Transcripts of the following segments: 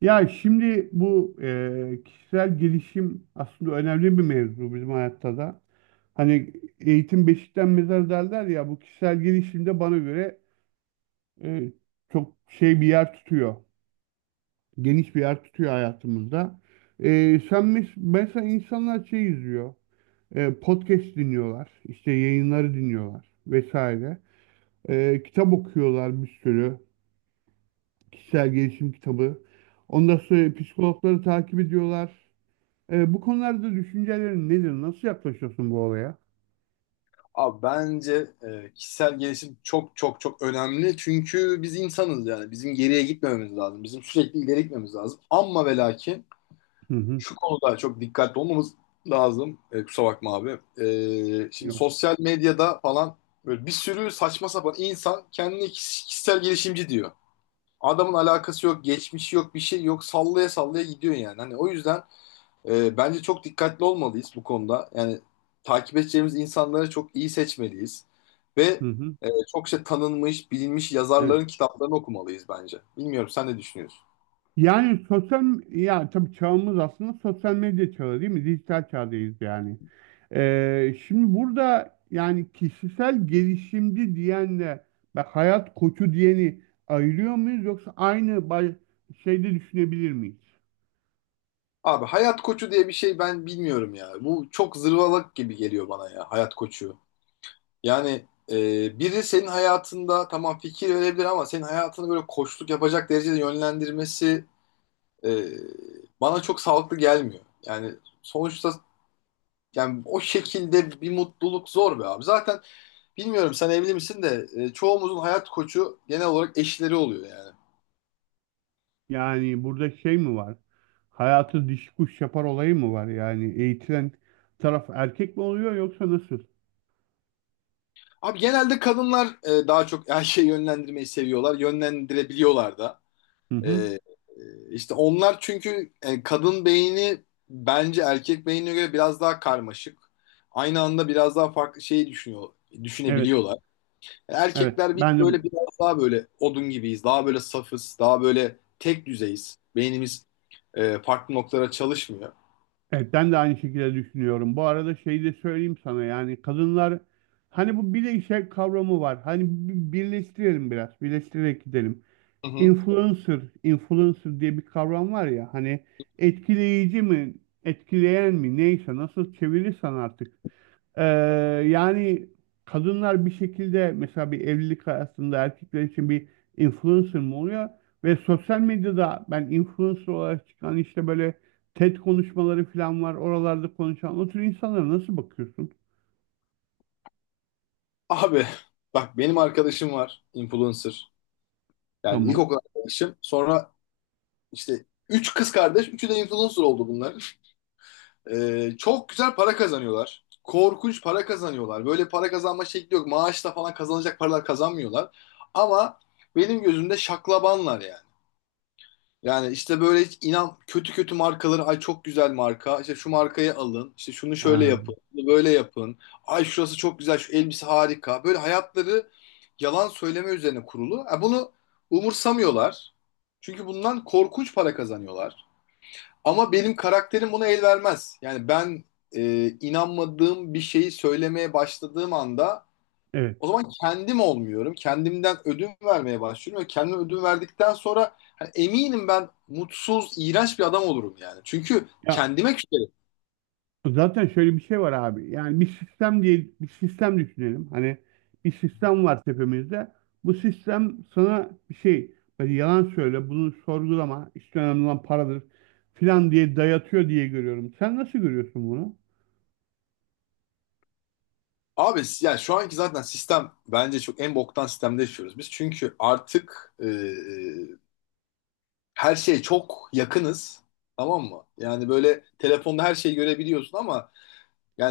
Ya şimdi bu kişisel gelişim aslında önemli bir mevzu bizim hayatta da. Hani eğitim beşikten mezar derler ya bu kişisel gelişim de bana göre e, çok şey bir yer tutuyor. Geniş bir yer tutuyor hayatımızda. Sen mesela insanlar şey izliyor. Podcast dinliyorlar, işte yayınları dinliyorlar vesaire. Kitap okuyorlar bir sürü. Kişisel gelişim kitabı. Ondan sonra psikologları takip ediyorlar. Bu konularda düşüncelerin nedir? Nasıl yaklaşıyorsun bu olaya? Abi bence kişisel gelişim çok çok çok önemli. Çünkü biz insanız yani. Bizim geriye gitmememiz lazım. Bizim sürekli ileri gitmemiz lazım. Ama ve lakin Hı hı. şu konuda çok dikkatli olmamız lazım. Kusura bakma abi. Şimdi Yok. sosyal medyada falan böyle bir sürü saçma sapan insan kendini kişisel gelişimci diyor. Adamın alakası yok, geçmişi yok, bir şey yok. Sallaya sallaya gidiyor yani. Hani o yüzden bence çok dikkatli olmalıyız bu konuda. Yani takip edeceğimiz insanları çok iyi seçmeliyiz. Ve Hı hı. Çokça tanınmış, bilinmiş Evet. yazarların kitaplarını okumalıyız bence. Bilmiyorum sen ne düşünüyorsun? Yani ya tabii çağımız aslında sosyal medya çağı değil mi? Dijital çağdayız yani. Şimdi burada yani kişisel gelişimci diyenle ve hayat koçu diyeni ayırıyor muyuz yoksa aynı şeyde düşünebilir miyiz? Abi hayat koçu diye bir şey ben bilmiyorum ya. Bu çok zırvalık gibi geliyor bana ya hayat koçu. Yani biri senin hayatında tamam fikir verebilir ama senin hayatını böyle koçluk yapacak derecede yönlendirmesi e, bana çok sağlıklı gelmiyor. Yani sonuçta yani o şekilde bir mutluluk zor be abi. Zaten bilmiyorum sen evli misin de çoğumuzun hayat koçu genel olarak eşleri oluyor yani. Yani burada şey mi var? Hayatı diş kuş yapar olayı mı var? Yani eğitilen taraf erkek mi oluyor yoksa nasıl? Abi genelde kadınlar daha çok her şeyi yönlendirmeyi seviyorlar. Yönlendirebiliyorlar da. Hı E, hı. e, işte onlar çünkü kadın beyni bence erkek beynine göre biraz daha karmaşık. Aynı anda biraz daha farklı şeyi düşünüyor, Evet, düşünebiliyorlar. evet. Erkekler biz Ben de böyle biraz daha böyle odun gibiyiz. Daha böyle safız. Daha böyle tek düzeyiz. Beynimiz farklı noktalara çalışmıyor. evet, ben de aynı şekilde düşünüyorum. Bu arada şeyi de söyleyeyim sana yani kadınlar hani bu bir de işe kavramı var. Hani birleştirelim biraz, birleştirerek gidelim. Hı hı. Influencer diye bir kavram var ya hani, etkileyici mi, etkileyen mi neyse nasıl çevirirsen artık. Ee, Yani kadınlar bir şekilde mesela bir evlilik hayatında erkekler için bir influencer mı oluyor? Ve sosyal medyada ben influencer olarak çıkan işte böyle TED konuşmaları falan var. Oralarda konuşan o tür insanlara nasıl bakıyorsun? Abi bak benim arkadaşım var. Influencer. Yani Tamam. ilkokul arkadaşım. Sonra işte üç kız kardeş. Üçü de influencer oldu bunların. Çok güzel para kazanıyorlar. Korkunç para kazanıyorlar. Böyle para kazanma şekli yok. Maaşla falan kazanacak paralar kazanmıyorlar. Ama benim gözümde şaklabanlar yani. Yani işte böyle hiç inan kötü kötü markaları ay çok güzel marka. İşte şu markayı alın. İşte şunu şöyle Ha, yapın. Bunu böyle yapın. Ay şurası çok güzel. Şu elbise harika. Böyle hayatları yalan söyleme üzerine kurulu. Ha, bunu umursamıyorlar. Çünkü bundan korkunç para kazanıyorlar. Ama benim karakterim buna el vermez. Yani ben inanmadığım bir şeyi söylemeye başladığım anda evet. o zaman kendim olmuyorum. Kendimden ödün vermeye başlıyorum ve kendime ödün verdikten sonra hani eminim ben mutsuz, iğrenç bir adam olurum yani. Çünkü Ya kendime küserim. zaten şöyle bir şey var abi. Yani bir sistem diye bir sistem düşünelim. Hani bir sistem var tepemizde. Bu sistem sana bir şey böyle yalan söyle, bunu sorgulama, işte önemli olan paradır filan diye dayatıyor diye görüyorum. Sen nasıl görüyorsun bunu? Abi yani şu anki zaten sistem bence çok en boktan sistemde yaşıyoruz biz. Çünkü artık her şeye çok yakınız. Tamam mı? Yani böyle telefonda her şeyi görebiliyorsun ama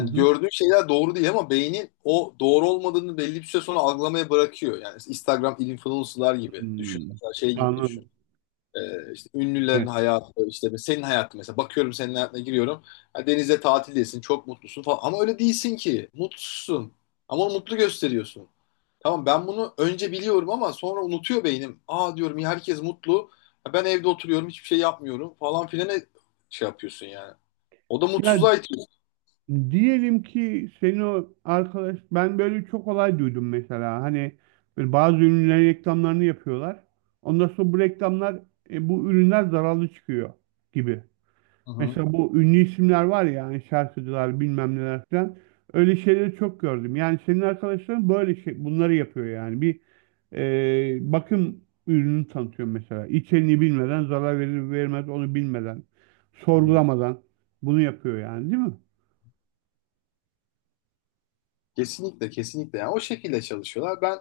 Hı hı. gördüğün şeyler doğru değil ama beynin o doğru olmadığını belli bir süre sonra algılamaya bırakıyor. Yani Instagram influencer'lar gibi düşün. Hmm, Mesela şey gibi düşün. anladım. İşte ünlülerin Evet. hayatı, işte senin hayatın mesela. Bakıyorum senin hayatına giriyorum. Ha, denize tatildesin, çok mutlusun falan. Ama öyle değilsin ki. Mutsuzsun. Ama onu mutlu gösteriyorsun. Tamam ben bunu önce biliyorum ama sonra unutuyor beynim. Aa diyorum ya herkes mutlu. Ha, ben evde oturuyorum, hiçbir şey yapmıyorum falan filan şey yapıyorsun yani. O da Ya mutsuzluğa itiyor. diyelim ki senin o arkadaş, ben böyle çok olay duydum mesela hani böyle bazı ürünlerin reklamlarını yapıyorlar. Ondan sonra bu reklamlar, bu ürünler zararlı çıkıyor gibi. Hı hı. Mesela bu ünlü isimler var ya hani, şarkıcılar bilmem neler falan, öyle şeyleri çok gördüm. Yani senin arkadaşların böyle şey bunları yapıyor yani bir bakım ürünü tanıtıyor mesela. İçeriğini bilmeden, zarar verir vermez onu bilmeden, Hı hı. sorgulamadan bunu yapıyor yani değil mi? Kesinlikle yani o şekilde çalışıyorlar. Ben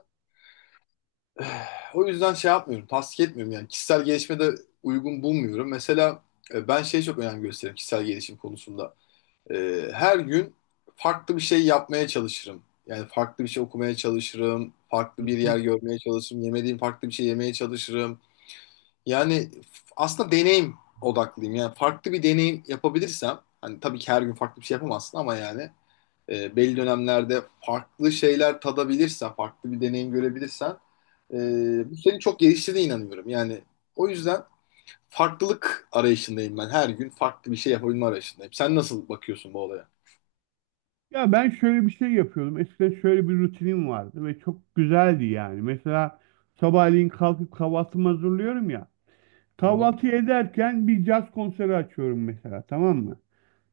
o yüzden şey yapmıyorum, tasdik etmiyorum yani kişisel gelişime de uygun bulmuyorum. Mesela ben şeye çok önem gösteririm kişisel gelişim konusunda. E, Her gün farklı bir şey yapmaya çalışırım. Yani farklı bir şey okumaya çalışırım, farklı bir Hı yer görmeye çalışırım, yemediğim farklı bir şey yemeye çalışırım. Yani aslında deneyim odaklıyım. Yani farklı bir deneyim yapabilirsem, hani tabii ki her gün farklı bir şey yapamazsın ama yani belli dönemlerde farklı şeyler tadabilirsen, farklı bir deneyim görebilirsen e, hı. bu seni çok geliştirdiğine inanıyorum. Yani o yüzden farklılık arayışındayım ben. Her gün farklı bir şey yapabilme arayışındayım. Sen nasıl bakıyorsun bu olaya? Ya ben şöyle bir şey yapıyordum. Eskiden şöyle bir rutinim vardı ve çok güzeldi yani. Mesela sabahleyin kalkıp kahvaltımı hazırlıyorum ya. Hı hı. Kahvaltı ederken bir caz konseri açıyorum mesela, tamam mı?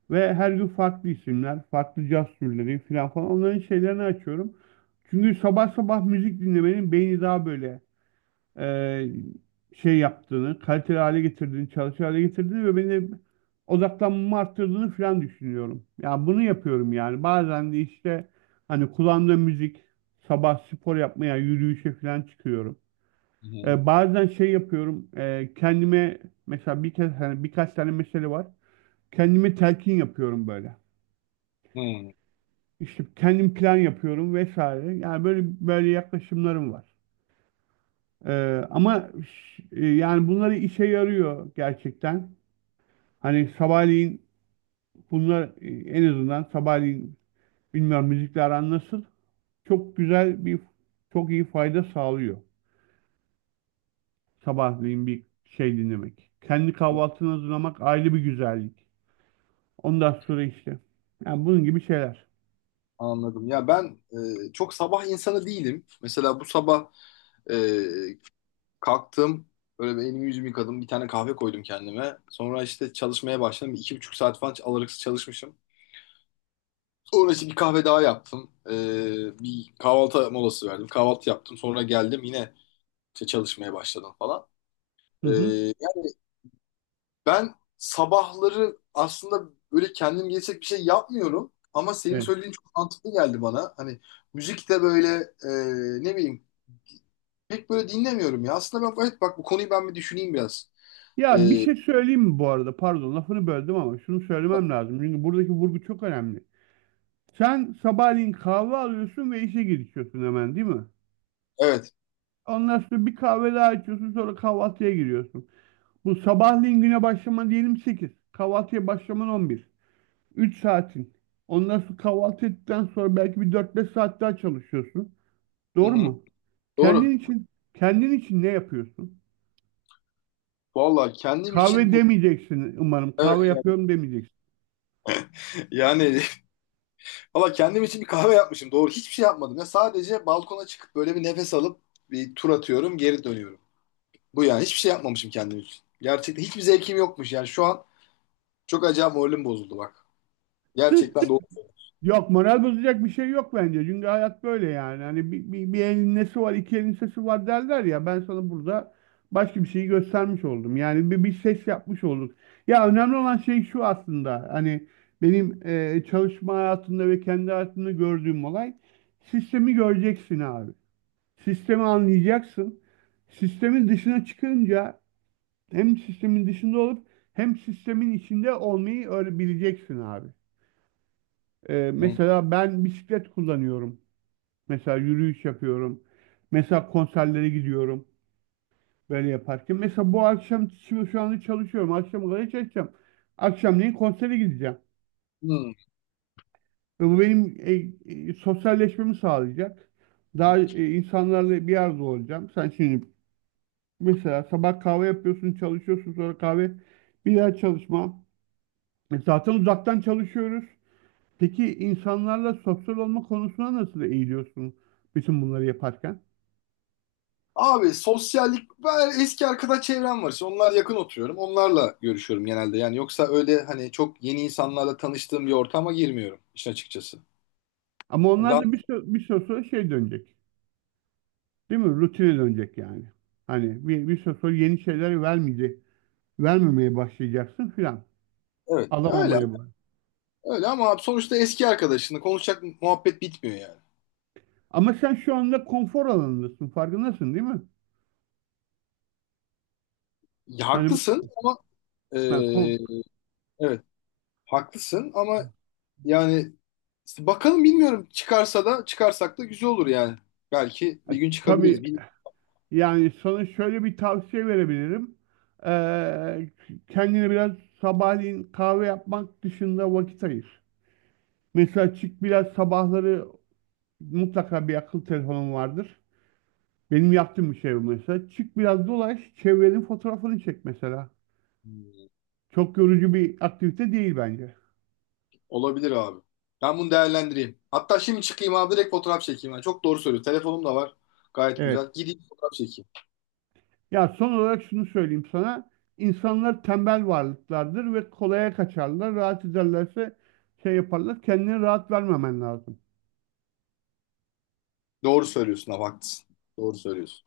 Ve her gün farklı isimler, farklı caz türleri falan falan, onların şeylerini açıyorum. Çünkü sabah sabah müzik dinlemenin beyni daha böyle e, şey yaptığını, kaliteli hale getirdiğini, çalışır hale getirdiğini ve beni odaklanmamı arttırdığını falan düşünüyorum. Ya bunu yapıyorum yani. Bazen de işte hani kulağımda müzik, sabah spor yapmaya, yürüyüşe falan çıkıyorum. Hı hı. Bazen şey yapıyorum, kendime mesela bir kez, hani birkaç tane mesele var. Kendime telkin yapıyorum böyle. Hı. İşte kendim plan yapıyorum vesaire. Yani böyle böyle yaklaşımlarım var. Ee, ama yani bunları işe yarıyor gerçekten. Hani sabahleyin bunlar, en azından sabahleyin, bilmiyorum müzikle aran nasıl. Çok güzel bir Çok iyi fayda sağlıyor. Sabahleyin bir şey dinlemek, kendi kahvaltını hazırlamak, ayrı bir güzellik. Ondan sonra işte. Yani bunun gibi şeyler. Anladım. Ya ben çok sabah insanı değilim. Mesela bu sabah e, kalktım, böyle bir elimi yüzümü yıkadım, bir tane kahve koydum kendime. Sonra işte çalışmaya başladım. Bir İki buçuk saat falan alırsız çalışmışım. Sonra işte bir kahve daha yaptım. Bir kahvaltı molası verdim. Kahvaltı yaptım. Sonra geldim yine işte çalışmaya başladım falan. Hı Ee, hı. Yani ben sabahları aslında böyle kendim gelecek bir şey yapmıyorum. Ama senin Evet. söylediğin çok mantıklı geldi bana. Hani müzik de böyle e, ne bileyim pek böyle dinlemiyorum ya. Aslında ben evet bak bu konuyu ben bir düşüneyim biraz. Ya bir Ee, şey söyleyeyim mi bu arada? Pardon lafını böldüm ama şunu söylemem lazım, çünkü buradaki vurgu çok önemli. Sen sabahleyin kahve alıyorsun ve işe girişiyorsun hemen değil mi? evet. Ondan sonra bir kahve daha içiyorsun, sonra kahvaltıya giriyorsun. Bu sabahleyin güne başlaman diyelim 8. Kahvaltıya başlaman 11. 3 saatin. Ondan sonra kahvaltı ettikten sonra belki bir 4-5 saat daha çalışıyorsun. Hı Doğru hı. mu? Kendin Doğru. için Kendin için ne yapıyorsun? Vallahi kendim Kahve için bu demeyeceksin umarım. Kahve evet. yapıyorum demeyeceksin. yani valla kendim için bir kahve yapmışım. Doğru hiçbir şey yapmadım. Ya sadece balkona çıkıp böyle bir nefes alıp bir tur atıyorum, geri dönüyorum. Bu yani hiçbir şey yapmamışım kendim için. Gerçekten hiçbir zevkim yokmuş. Yani şu an çok acayip moralim bozuldu bak. Gerçekten doğru. Yok, moral bozacak bir şey yok bence. Çünkü hayat böyle yani. Hani bir elin nesi var, iki elin sesi var derler ya. Ben sana burada başka bir şeyi göstermiş oldum. Yani bir ses yapmış olduk. Ya önemli olan şey şu aslında. Hani benim çalışma hayatımda ve kendi hayatımda gördüğüm olay, sistemi göreceksin abi. Sistemi anlayacaksın. Sistemin dışına çıkınca hem sistemin dışında olup hem sistemin içinde olmayı öğrenebileceksin abi. Hmm. Mesela ben bisiklet kullanıyorum. Mesela yürüyüş yapıyorum. Mesela konserlere gidiyorum. Böyle yaparken. Mesela bu akşam, şimdi şu anda çalışıyorum, akşam kadar çalışacağım. Akşamleyin konsere gideceğim. Hmm. Ve bu benim sosyalleşmemi sağlayacak. Daha insanlarla bir arada olacağım. Sen şimdi mesela sabah kahve yapıyorsun, çalışıyorsun, sonra kahve, bir daha çalışma. Zaten uzaktan çalışıyoruz. Peki insanlarla sosyal olma konusuna nasıl eğiliyorsun bütün bunları yaparken? Abi sosyallik, ben eski arkadaş çevrem var. İşte onlar yakın oturuyorum. Onlarla görüşüyorum genelde. Yani yoksa öyle hani çok yeni insanlarla tanıştığım bir ortama girmiyorum işin açıkçası. Ama onlar Daha, da bir süre sonra şey dönecek. Değil mi? Rutine dönecek yani. Hani bir süre sonra yeni şeyler vermeyecek. Vermemeye başlayacaksın filan. evet öyle Alamamaya bak. öyle ama abi sonuçta eski arkadaşınla konuşacak muhabbet bitmiyor yani. Ama sen şu anda konfor alanındasın. Farkındasın değil mi? Ya Hani bu haklısın ama e, ha, kon, evet haklısın ama yani işte bakalım bilmiyorum çıkarsa da çıkarsak da güzel olur yani. Belki ha, bir gün tabii, çıkabiliriz. Bil yani sana şöyle bir tavsiye verebilirim. Ee, Kendine biraz sabahleyin kahve yapmak dışında vakit ayır. Mesela çık biraz sabahları, mutlaka bir akıl telefonun vardır. Benim yaptığım bir şey bu mesela. Çık biraz dolaş, çevrenin fotoğrafını çek mesela. hmm, Çok yorucu bir aktivite değil bence. olabilir abi. Ben bunu değerlendireyim. Hatta şimdi çıkayım abi direkt fotoğraf çekeyim. Yani çok doğru söylüyorsun. Telefonum da var. Gayet Evet. güzel. Gideyim fotoğraf çekeyim. Ya son olarak şunu söyleyeyim sana. İnsanlar tembel varlıklardır ve kolaya kaçarlar. Rahat ederlerse şey yaparlar. Kendine rahat vermemen lazım. Doğru söylüyorsun abi haklısın. Doğru söylüyorsun.